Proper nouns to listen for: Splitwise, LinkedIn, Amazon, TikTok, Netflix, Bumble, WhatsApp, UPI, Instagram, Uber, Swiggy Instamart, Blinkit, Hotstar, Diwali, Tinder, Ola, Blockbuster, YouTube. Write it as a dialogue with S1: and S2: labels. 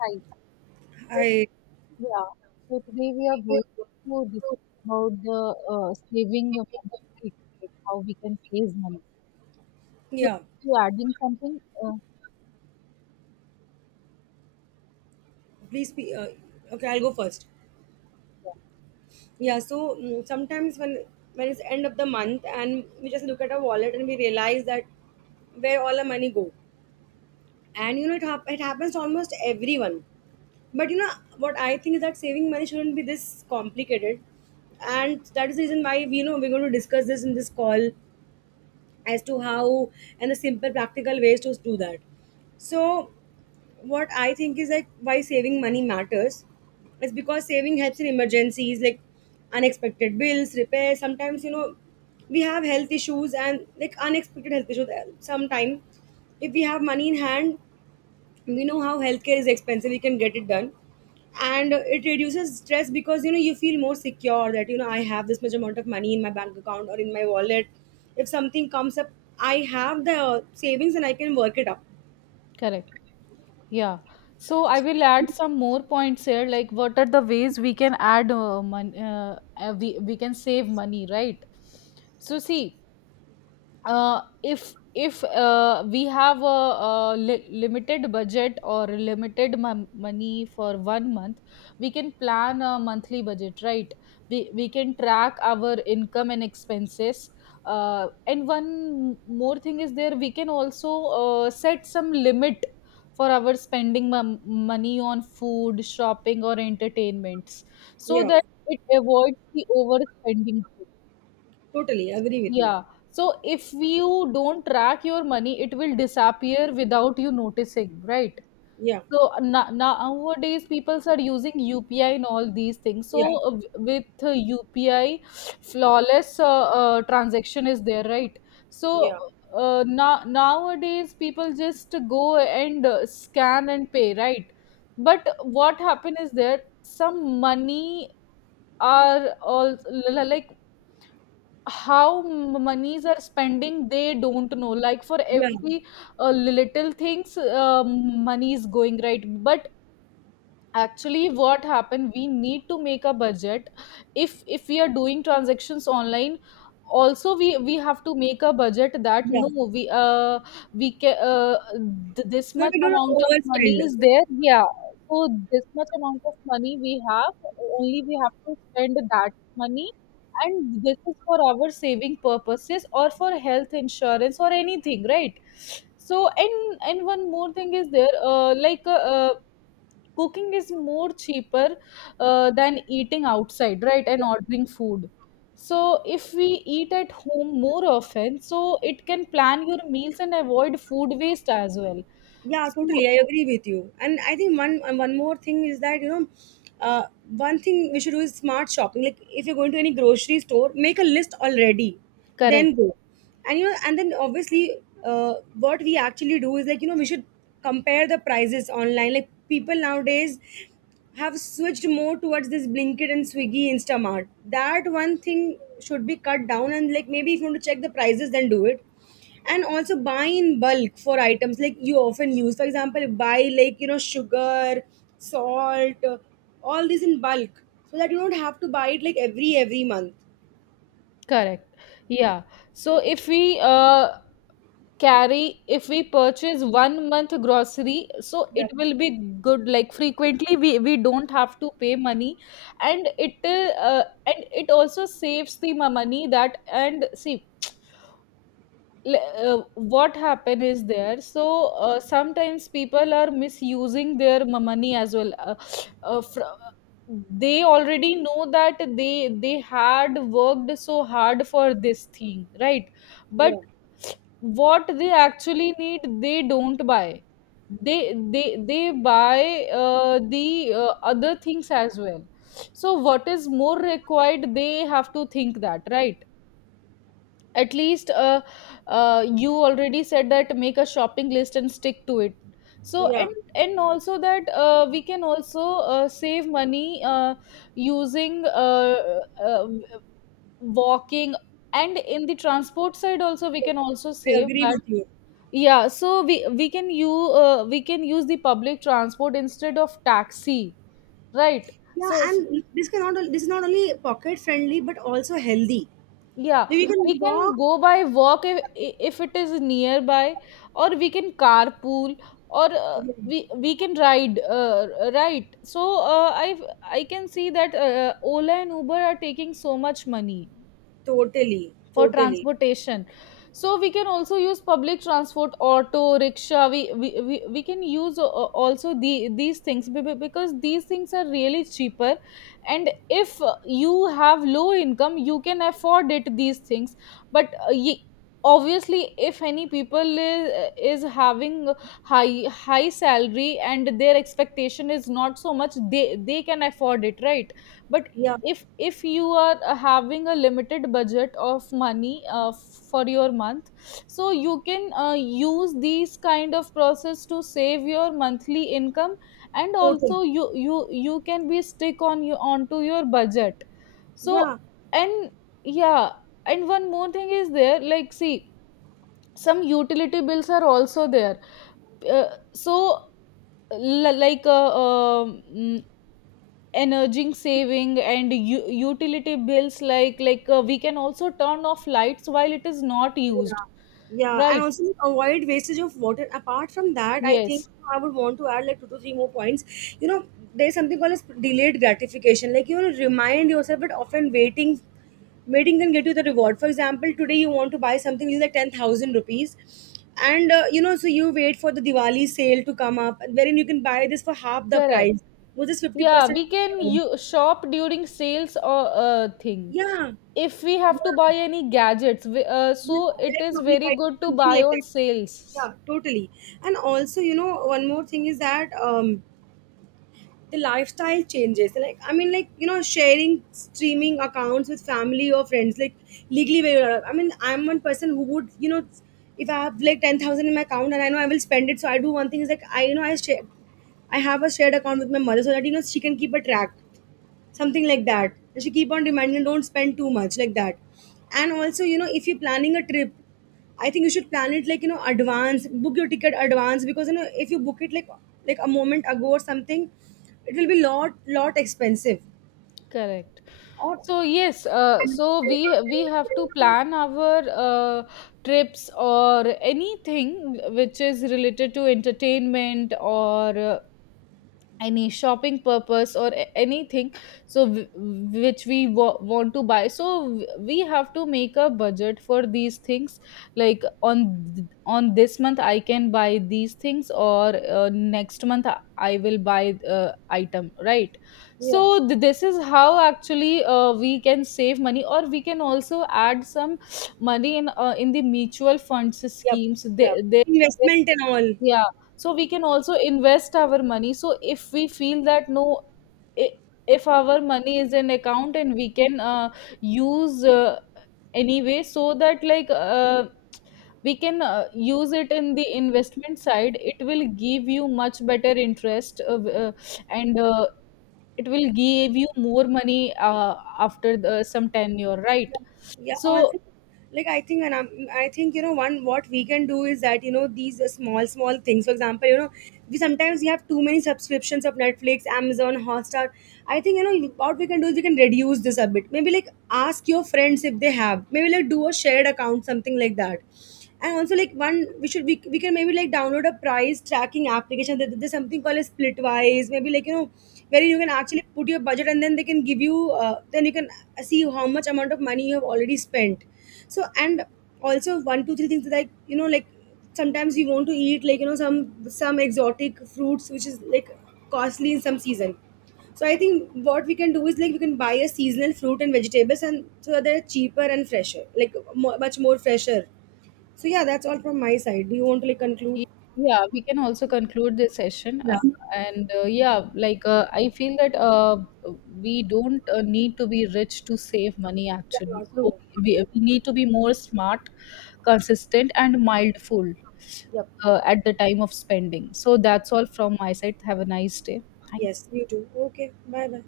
S1: Hi. So,
S2: I
S1: yeah. So today we are going to discuss about the saving of money, right? Like how we can save money. So
S2: yeah,
S1: you adding something?
S2: Please be okay. I'll go first. Yeah, so sometimes when it's end of the month and we just look at our wallet and we realize that where all our money go, and you know it, it happens to almost everyone. But you know what I think is that saving money shouldn't be this complicated, and that is the reason why we know we're going to discuss this in this call as to how and the simple practical ways to do that. So what I think is like why saving money matters is because saving helps in emergencies like unexpected bills, repairs. Sometimes you know we have health issues and like unexpected health issues. Sometimes if we have money in hand, we know how healthcare is expensive. We can get it done, and it reduces stress because you know you feel more secure that you know I have this much amount of money in my bank account or in my wallet. If something comes up, I have the savings and I can work it up.
S1: Correct. Yeah. So I will add some more points here, like what are the ways we can add money, we can save money, right? So see, if we have a limited budget or limited money for 1 month. We can plan a monthly budget, right? We can track our income and expenses, and one more thing is there, we can also set some limit for our spending money on food, shopping or entertainments, so
S2: Yeah,
S1: that it avoids the overspending,
S2: totally agree with you.
S1: yeah. So if you don't track your money, it will disappear without you noticing, right?
S2: Yeah,
S1: So nowadays, people are using UPI and all these things.
S2: yeah,
S1: So with UPI, flawless transaction is there, right? So
S2: yeah,
S1: now nowadays, people just go and scan and pay, right? But what happen is there, some money are all, like, how monies are spending they don't know, like for
S2: yeah,
S1: every little things money is going, right? But actually what happened, we need to make a budget. If we are doing transactions online also, we have to make a budget that
S2: yeah.
S1: no, we we can this
S2: But
S1: much
S2: we do not
S1: amount of money
S2: overspend.
S1: is there, yeah. So this much amount of money we have, only we have to spend that money, and this is for our saving purposes or for health insurance or anything, right? So and one more thing is there, cooking is more cheaper than eating outside, right, and ordering food. So if we eat at home more often, so it can plan your meals and avoid food waste as well.
S2: Yeah,
S1: So
S2: totally. I agree with you. And I think one more thing is that you know, uh, one thing we should do is smart shopping. Like if you're going to any grocery store, make a list already, then
S1: correct.
S2: go. And you know, and then obviously, what we actually do is like you know we should compare the prices online. Like people nowadays have switched more towards this Blinkit and Swiggy Instamart. That one thing should be cut down and like maybe if you want to check the prices, then do it and also buy in bulk for items like you often use, for example buy like you know sugar, salt, all this in bulk so that you don't have to buy it like every month.
S1: Correct. Yeah. So if we carry, if we purchase 1 month grocery, so
S2: Yeah,
S1: it will be good. Like frequently, we don't have to pay money, and it also saves the money that, and see, le- uh, what happened is there. So sometimes people are misusing their money as well, uh, fr- they already know that they had worked so hard for this thing, right? But
S2: yeah,
S1: what they actually need they don't buy, they they buy the other things as well. So what is more required they have to think that, right? At least, you already said that make a shopping list and stick to it. So
S2: yeah,
S1: and also that we can also save money using uh, walking, and in the transport side also we can also
S2: I
S1: save
S2: agree
S1: that,
S2: with you.
S1: yeah. So we can you we can use the public transport instead of taxi, right?
S2: Yeah,
S1: So
S2: and this is not only pocket friendly but also healthy,
S1: yeah,
S2: like you can
S1: we can
S2: walk.
S1: go by walk if it is nearby, or we can carpool, or uh,
S2: Yeah,
S1: we we can ride. Right. So I can see that Ola and Uber are taking so much money
S2: totally,
S1: for
S2: totally.
S1: transportation. So we can also use public transport, auto rickshaw, we can use also the these things, because these things are really cheaper, and if you have low income you can afford it these things. But obviously if any people is having high salary and their expectation is not so much, they can afford it, right? But
S2: Yeah,
S1: if you are having a limited budget of money for your month, so you can use these kind of process to save your monthly income, and
S2: totally.
S1: also you can be stick on you onto your budget. So
S2: Yeah.
S1: and yeah, and one more thing is there, like see, some utility bills are also there, uh, so l- like uh, um energy saving and utility bills, like we can also turn off lights while it is not used,
S2: Yeah, yeah, and
S1: right?
S2: also avoid wastage of water. Apart from that, I think
S1: Yes,
S2: I would want to add like two to three more points. You know, there's something called as delayed gratification. Like you know, remind yourself that often waiting can get you the reward. For example, today you want to buy something, which is like 10,000 rupees, and you know, so you wait for the Diwali sale to come up, wherein you can buy this for half the
S1: correct.
S2: price, which is fifty
S1: Yeah,
S2: percent.
S1: we can
S2: discount.
S1: shop during sales or thing,
S2: Yeah,
S1: if we have to
S2: yeah.
S1: buy any gadgets
S2: Yeah,
S1: so it is
S2: electronic
S1: very
S2: item,
S1: good to
S2: something
S1: buy
S2: like
S1: on
S2: that.
S1: sales.
S2: Yeah, totally. And also, you know, one more thing is that the lifestyle changes. Like, I mean, like you know, sharing streaming accounts with family or friends, like legally. I mean, I'm one person who would, you know, if I have like 10,000 in my account and I know I will spend it, so I do one thing is like I, you know, I share, I have a shared account with my mother so that you know she can keep a track, something like that, and she keep on reminding her, don't spend too much like that. And also you know if you're planning a trip, I think you should plan it like you know advance, book your ticket advance, because you know if you book it like a moment ago or something, it will be lot expensive.
S1: Correct.
S2: Or
S1: So yes, so we have to plan our uh, trips or anything which is related to entertainment or any shopping purpose or anything. So which we want to buy, so we have to make a budget for these things, like on on this month I can buy these things or next month I will buy item, right?
S2: yeah.
S1: So this is how actually we can save money, or we can also add some money in the mutual funds
S2: Yep.
S1: schemes, they,
S2: Yep.
S1: they
S2: Investment and all.
S1: yeah. So we can also invest our money. So if we feel that no, i- if our money is in account, and we can use anyway, so that like we can use it in the investment side, it will give you much better interest, and it will give you more money after the, some tenure, right?
S2: Yeah,
S1: So
S2: also, like I think and I think you know one what we can do is that you know these small small things, for example you know we sometimes we have too many subscriptions of Netflix, Amazon Hotstar. I think you know what we can do is we can reduce this a bit, maybe like ask your friends if they have, maybe like do a shared account something like that. And also like one we should, we can maybe like download a price tracking application, there's something called a Splitwise, maybe like you know where you can actually put your budget and then they can give you then you can see how much amount of money you have already spent. So, and also one two three things that like you know, like sometimes you want to eat like you know some exotic fruits which is like costly in some season. So I think what we can do is like we can buy a seasonal fruit and vegetables and so that they're cheaper and fresher, like mo much more fresher. So yeah, that's all from my side. Do you want to like conclude?
S1: Y- Yeah, we can also conclude this session.
S2: Yeah.
S1: And yeah, like I feel that we don't need to be rich to save money
S2: Yeah,
S1: actually. So
S2: true,
S1: we,
S2: true.
S1: we need to be more smart, consistent, and mindful
S2: Yep.
S1: at the time of spending. So that's all from my side. Have a nice day. Thank
S2: Yes, you too. Okay, bye bye.